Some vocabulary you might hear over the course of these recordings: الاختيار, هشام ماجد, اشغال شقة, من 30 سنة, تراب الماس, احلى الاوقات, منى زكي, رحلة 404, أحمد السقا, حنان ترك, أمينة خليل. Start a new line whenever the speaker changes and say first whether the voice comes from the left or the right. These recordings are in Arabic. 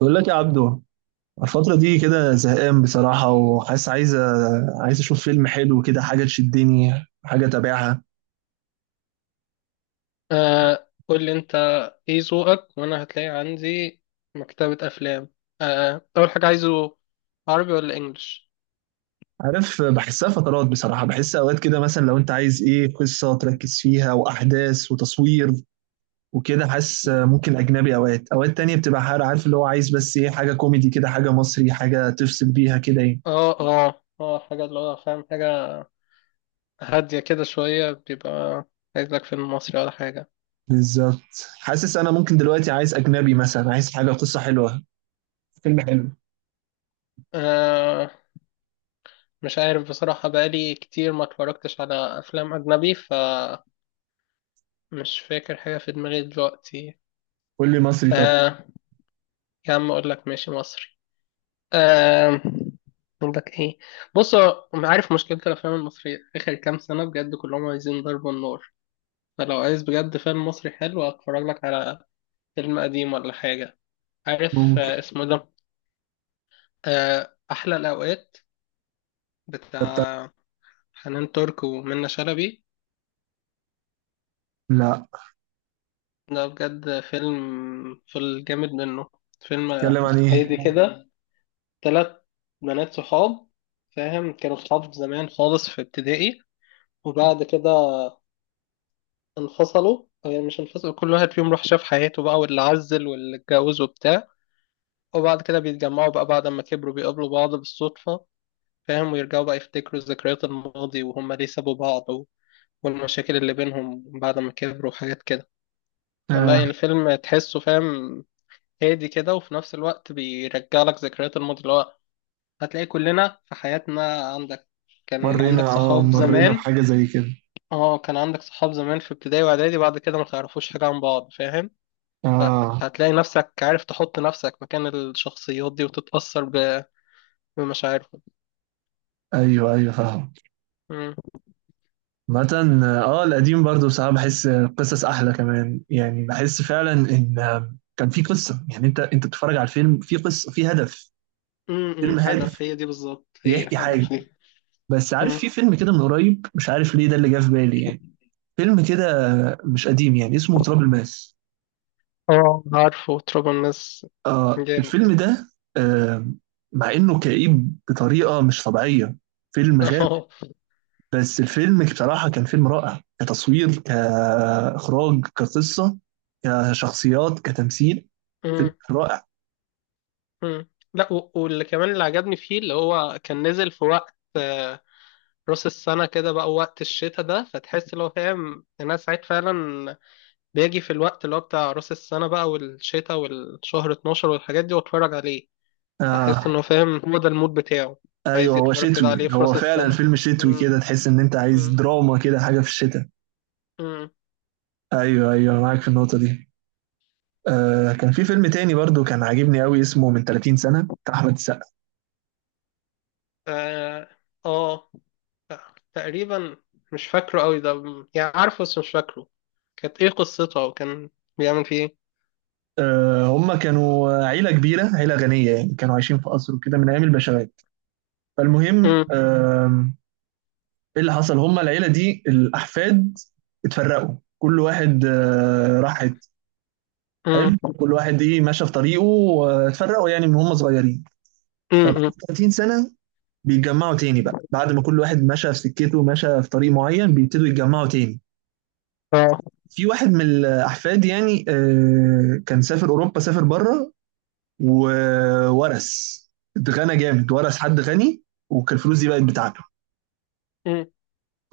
right: بقول لك يا عبدو، الفترة دي كده زهقان بصراحة، وحاسس عايز أشوف فيلم حلو كده، حاجة تشدني، حاجة أتابعها.
left: آه، قول لي انت ايه ذوقك، وانا هتلاقي عندي مكتبة افلام. آه، اول حاجة عايزه عربي ولا انجليش؟
right: عارف بحسها فترات بصراحة، بحس أوقات كده مثلا لو أنت عايز إيه، قصة تركز فيها وأحداث وتصوير وكده، حاسس ممكن أجنبي. أوقات تانية بتبقى عارف اللي هو عايز، بس إيه، حاجة كوميدي كده، حاجة مصري، حاجة تفصل بيها كده يعني.
left: اه، اه، اه، حاجة اللي هو فاهم، حاجة هادية كده شوية بيبقى، عايز لك فيلم مصري ولا حاجة؟
right: بالظبط، حاسس أنا ممكن دلوقتي عايز أجنبي، مثلا عايز حاجة قصة حلوة، فيلم حلو.
left: آه، مش عارف بصراحة، بقالي كتير ما اتفرجتش على افلام اجنبي فمش فاكر حاجة في دماغي دلوقتي.
right: قول لي مصري طب.
left: آه، يا عم اقول لك ماشي مصري. آم، اقول لك ايه؟ بص هو أنا عارف مشكله الافلام المصريه اخر كام سنه بجد كلهم عايزين ضرب النار. فلو عايز بجد فيلم مصري حلو هتفرج لك على فيلم قديم ولا حاجه. عارف
right: ممكن.
left: اسمه ده، احلى الاوقات، بتاع حنان ترك ومنة شلبي.
right: لا،
left: ده بجد فيلم، في الجامد منه، فيلم
right: اتكلم عن ايه؟
left: هادي كده. تلات بنات صحاب، فاهم، كانوا صحاب زمان خالص في ابتدائي، وبعد كده انفصلوا، يعني مش انفصلوا، كل واحد فيهم راح شاف حياته بقى، واللي عزل واللي اتجوز وبتاع. وبعد كده بيتجمعوا بقى بعد ما كبروا، بيقابلوا بعض بالصدفة، فاهم، ويرجعوا بقى يفتكروا ذكريات الماضي وهم ليه سابوا بعض والمشاكل اللي بينهم بعد ما كبروا وحاجات كده. لا
right: آه.
left: يعني فيلم تحسه فاهم، هادي كده، وفي نفس الوقت بيرجع لك ذكريات الماضي اللي هو، هتلاقي كلنا في حياتنا عندك، كان عندك
right: مرينا، اه
left: صحاب
right: مرينا
left: زمان.
right: بحاجه زي كده.
left: اه، كان عندك صحاب زمان في ابتدائي واعدادي، بعد كده ما تعرفوش حاجة عن بعض، فاهم. هت-
right: اه.
left: هتلاقي نفسك، عارف، تحط نفسك مكان الشخصيات دي وتتأثر بمشاعرهم.
right: ايوه ايوه فاهم.
left: مم.
right: مثلا اه، القديم برضو بصراحه بحس قصص احلى كمان، يعني بحس فعلا ان كان في قصه، يعني انت بتتفرج على الفيلم في قصه، في هدف. فيلم هادف
left: هدف، هي دي بالظبط، هي
right: بيحكي حاجه.
left: هدف هي.
right: بس عارف،
left: مم.
right: في فيلم كده من قريب، مش عارف ليه ده اللي جه في بالي يعني. فيلم كده مش قديم، يعني اسمه تراب الماس.
left: اه، عارفه تراب الناس،
right: اه
left: جامد.
right: الفيلم ده. آه. مع انه كئيب بطريقه مش طبيعيه، فيلم غامق.
left: اه.
right: بس الفيلم بصراحة كان فيلم رائع، كتصوير، كإخراج، كقصة، كشخصيات، كتمثيل. فيلم
left: مم،
right: رائع.
left: مم. لا واللي كمان اللي عجبني فيه اللي هو كان نزل في وقت راس السنة كده بقى، وقت الشتاء ده، فتحس اللي هو فاهم الناس ساعات فعلا بيجي في الوقت اللي هو بتاع راس السنة بقى، والشتاء، والشهر 12 والحاجات دي، واتفرج عليه، احس
right: آه.
left: انه فاهم هو ده المود بتاعه.
right: أيوه
left: عايز
right: هو
left: يتفرج كده
right: شتوي،
left: عليه في
right: هو
left: راس
right: فعلا
left: السنة.
right: فيلم شتوي
left: مم.
right: كده، تحس إن أنت عايز
left: مم.
right: دراما كده، حاجة في الشتاء.
left: مم.
right: أيوه أيوه معاك في النقطة دي. آه، كان في فيلم تاني برضو كان عاجبني قوي، اسمه من 30 سنة، بتاع أحمد السقا.
left: اه. آه. تقريبا، مش فاكره قوي ده، يعني عارفه بس مش فاكره كانت ايه قصتها، وكان بيعمل فيه ايه.
right: آه، هم كانوا عيلة كبيرة، عيلة غنية يعني، كانوا عايشين في قصر وكده من أيام البشوات. فالمهم
left: مم.
right: آه، ايه اللي حصل، هما العيله دي الاحفاد اتفرقوا، كل واحد راح حته. حلو.
left: مم.
right: كل واحد ايه ماشى في طريقه، واتفرقوا يعني من هم صغيرين.
left: مم.
right: فبعد
left: مم.
right: 30 سنه بيتجمعوا تاني بقى، بعد ما كل واحد مشى في سكته، مشى في طريق معين، بيبتدوا يتجمعوا تاني.
left: اه.
right: في واحد من الاحفاد يعني، كان سافر اوروبا، سافر بره، وورث، اتغنى جامد، ورث حد غني، وكان الفلوس دي بقت بتاعته.
left: مم.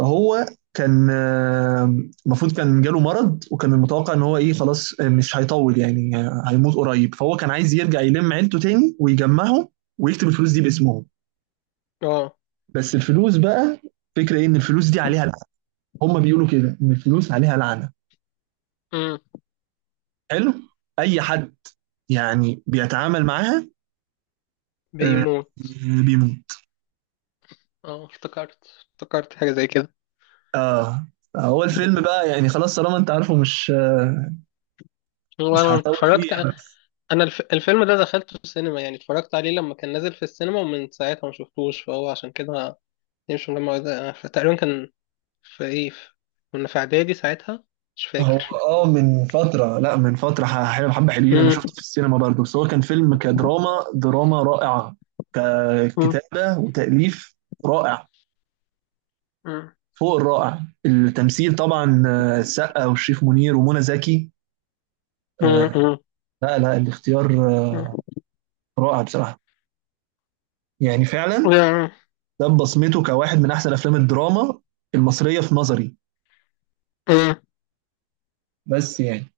right: هو كان المفروض كان جاله مرض، وكان المتوقع ان هو ايه، خلاص مش هيطول يعني، هيموت قريب. فهو كان عايز يرجع يلم عيلته تاني ويجمعهم ويكتب الفلوس دي باسمهم.
left: اه.
right: بس الفلوس بقى، فكرة ايه ان الفلوس دي عليها لعنة، هم بيقولوا كده ان الفلوس عليها لعنة.
left: مم.
right: حلو. اي حد يعني بيتعامل معاها آه،
left: بيموت.
right: بيموت.
left: اه، افتكرت، افتكرت حاجة زي كده.
right: اه. هو الفيلم بقى يعني خلاص طالما انت عارفه، مش مش
left: وانا
right: هطول فيه
left: اتفرجت.
right: يعني.
left: انا الفيلم ده دخلته السينما، يعني اتفرجت عليه لما كان نازل في السينما، ومن ساعتها ما شفتوش، فهو عشان كده مش الجامعة، ده تقريبا كان في ايه، كنا في اعدادي ساعتها، مش
right: هو
left: فاكر.
right: اه من فترة، لا من فترة حلو حبة، حلوين. أنا شفته
left: مم.
right: في السينما برضه، بس هو كان فيلم كدراما، دراما رائعة،
left: مم.
right: ككتابة وتأليف رائع،
left: مم.
right: فوق الرائع. التمثيل طبعا السقا والشريف منير ومنى زكي،
left: مم.
right: آه،
left: مم.
right: لا لا، الاختيار
left: مم.
right: رائع بصراحة، يعني فعلا ده بصمته كواحد من أحسن أفلام الدراما المصرية في نظري.
left: مم.
right: بس يعني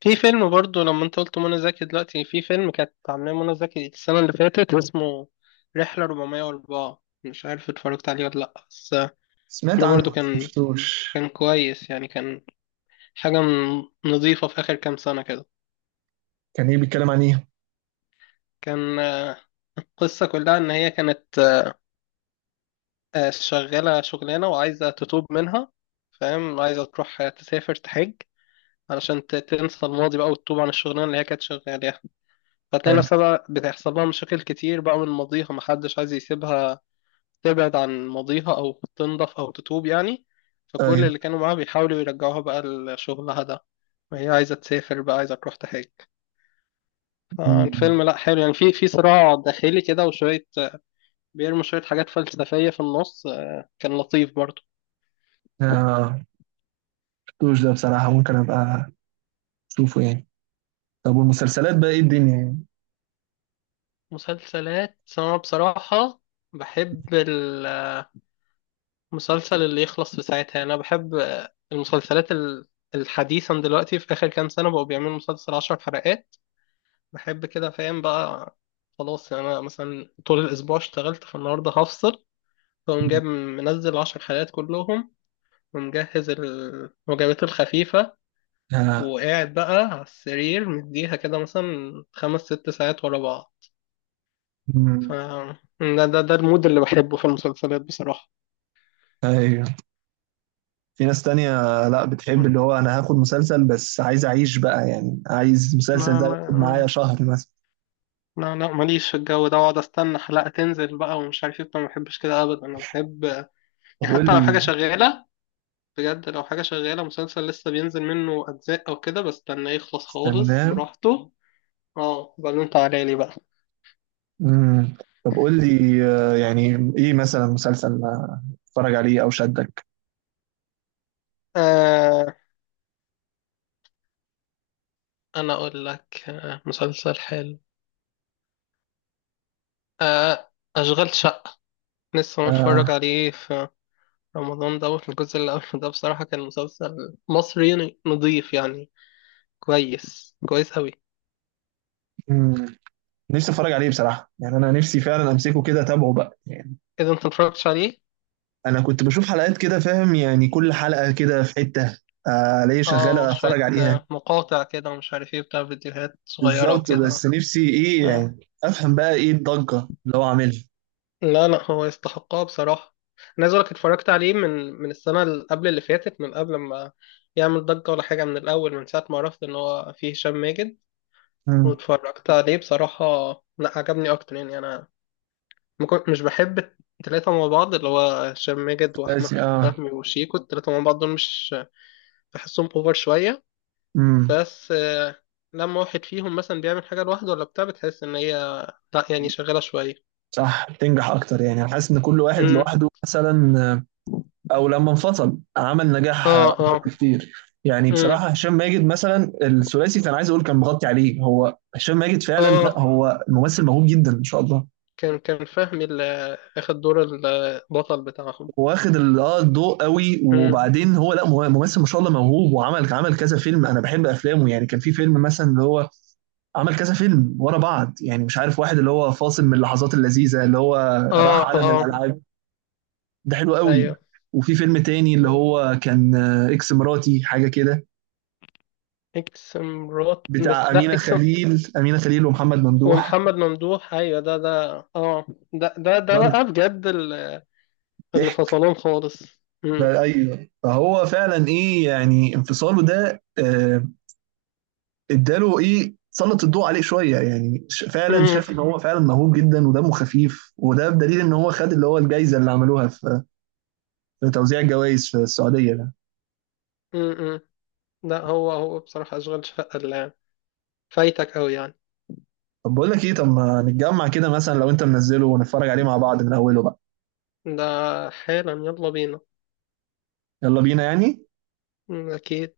left: في فيلم برضو، لما انت قلت منى زكي، دلوقتي في فيلم كانت عاملاه منى زكي السنة اللي فاتت، اسمه رحلة 404، مش عارف اتفرجت عليه ولا لأ، بس
right: سمعت
left: ده برضو
right: عنه بس ما
left: كان
right: شفتوش.
left: كان كويس يعني، كان حاجة نظيفة في آخر كام سنة كده.
right: كان إيه بيتكلم عن إيه؟
left: كان القصة كلها إن هي كانت شغالة شغلانة وعايزة تتوب منها، فاهم، عايزة تروح تسافر تحج علشان تنسى الماضي بقى وتتوب عن الشغلانة اللي هي كانت شغالة. هتلاقي
right: حلو.
left: نفسها بقى بتحصل لها مشاكل كتير بقى من ماضيها، محدش عايز يسيبها تبعد عن ماضيها أو تنضف أو تتوب يعني. فكل
right: أيوه.
left: اللي كانوا معاها بيحاولوا يرجعوها بقى لشغلها ده، وهي عايزة تسافر بقى، عايزة تروح تحج.
right: مم.
left: فالفيلم لأ، حلو يعني، في صراع داخلي كده، وشوية بيرموا شوية حاجات فلسفية في النص، كان لطيف برضه.
right: آه. شفتوش ده بصراحة، ممكن أبقى أشوفه يعني. طب والمسلسلات بقى إيه الدنيا يعني؟
left: مسلسلات أنا بصراحة بحب المسلسل اللي يخلص في ساعتها، يعني أنا بحب المسلسلات الحديثا دلوقتي، في آخر كام سنة بقوا بيعملوا مسلسل عشر حلقات. بحب كده، فاهم بقى، خلاص يعني، أنا مثلا طول الأسبوع اشتغلت، فالنهاردة هفصل فأقوم جايب منزل عشر حلقات كلهم، ومجهز الوجبات الخفيفة،
right: آه.
left: وقاعد بقى على السرير مديها كده مثلا خمس ست ساعات ورا بعض. ف
right: مم.
left: ده المود اللي بحبه في المسلسلات بصراحة.
right: أيوه. في ناس تانية لا بتحب
left: لا،
right: اللي هو أنا هاخد مسلسل، بس عايز أعيش بقى يعني، عايز المسلسل ده ياخد معايا
left: لا،
right: شهر مثلا.
left: لا، لا، ماليش في الجو ده، واقعد استنى حلقة تنزل بقى ومش عارف ايه، أنا ما بحبش كده ابدا، انا بحب
right: طب
left: يعني
right: قول
left: حتى لو حاجة
right: لي.
left: شغالة، بجد لو حاجة شغالة مسلسل لسه بينزل منه اجزاء او كده، بستناه يخلص خالص
right: استناه.
left: براحته. اه بعدين انت عليلي بقى.
right: مم. طب قول لي يعني إيه مثلا مسلسل اتفرج عليه أو شدك.
left: آه انا اقول لك مسلسل حلو، آه اشغال شقة، لسه
right: آه.
left: متفرج عليه في رمضان ده، الجزء اللي قبل ده بصراحة كان مسلسل مصري نضيف يعني، كويس كويس أوي.
right: مم. نفسي أتفرج عليه بصراحة، يعني أنا نفسي فعلا أمسكه كده أتابعه بقى.
left: إذا أنت متفرجتش عليه.
right: انا كنت بشوف حلقات كده، فاهم يعني كل حلقه كده في حته، الاقي
left: اه،
right: شغاله اتفرج
left: شوية
right: عليها.
left: مقاطع كده، ومش عارف ايه، بتاع فيديوهات صغيرة
right: بالظبط، بس
left: وكده.
right: نفسي ايه
left: آه.
right: يعني، افهم بقى ايه الضجه اللي هو عاملها.
left: لا، لا، هو يستحقها بصراحة، أنا عايز أقولك اتفرجت عليه من السنة اللي قبل اللي فاتت، من قبل ما يعمل ضجة ولا حاجة، من الأول، من ساعة ما عرفت إن هو فيه هشام ماجد،
right: مم.
left: واتفرجت عليه بصراحة. لا، عجبني أكتر يعني، أنا ما كنت- مش بحب التلاتة مع بعض، اللي هو هشام ماجد وأحمد
right: بس اه.
left: فهمي وشيكو، التلاتة مع بعض دول مش بحسهم، أوفر شوية،
right: امم.
left: بس لما واحد فيهم مثلا بيعمل حاجة لوحده ولا بتاع، بتحس إن هي لا يعني شغالة شوية.
right: صح، بتنجح اكتر، يعني انا حاسس ان كل واحد
left: امم،
right: لوحده مثلا او لما انفصل عمل نجاح
left: اه،
right: اكبر
left: اه.
right: بكتير. يعني
left: امم،
right: بصراحه هشام ماجد مثلا، الثلاثي كان عايز اقول كان مغطي عليه، هو هشام ماجد فعلا، لا
left: اه،
right: هو ممثل موهوب جدا ما شاء الله.
left: كان فهمي اللي اخد دور البطل بتاعهم.
right: واخد الضوء قوي.
left: امم،
right: وبعدين هو لا، ممثل ما شاء الله موهوب، وعمل عمل كذا فيلم، انا بحب افلامه يعني. كان في فيلم مثلا اللي هو عمل كذا فيلم ورا بعض، يعني مش عارف واحد اللي هو فاصل، من اللحظات اللذيذه اللي هو
left: اه،
right: راح عالم
left: اه،
right: الالعاب، ده حلو قوي.
left: ايوه.
right: وفي فيلم تاني اللي
left: مم.
right: هو كان اكس مراتي حاجه كده،
left: اكس مرات،
right: بتاع
left: بس لا
right: امينه
left: اكس.
right: خليل، امينه خليل ومحمد ممدوح
left: ومحمد ممدوح، ايوه، ده اه، ده
right: برضه.
left: بقى بجد، اللي
right: ضحك
left: فصلهم خالص. امم،
right: بقى- ايوه، فهو فعلا ايه يعني، انفصاله ده اداله ايه، سلط الضوء عليه شويه، يعني فعلا
left: امم،
right: شاف ان هو فعلا موهوب جدا ودمه خفيف. وده بدليل ان هو خد اللي هو الجائزه اللي عملوها في في توزيع الجوائز في السعوديه ده.
left: امم. لا، هو بصراحة اشغال شقة اللي فايتك قوي يعني،
right: طب بقول لك ايه، طب ما نتجمع كده مثلا، لو انت منزله ونتفرج عليه مع بعض من اوله بقى.
left: ده حالا، يلا بينا.
right: يلا بينا يعني.
left: مم، اكيد.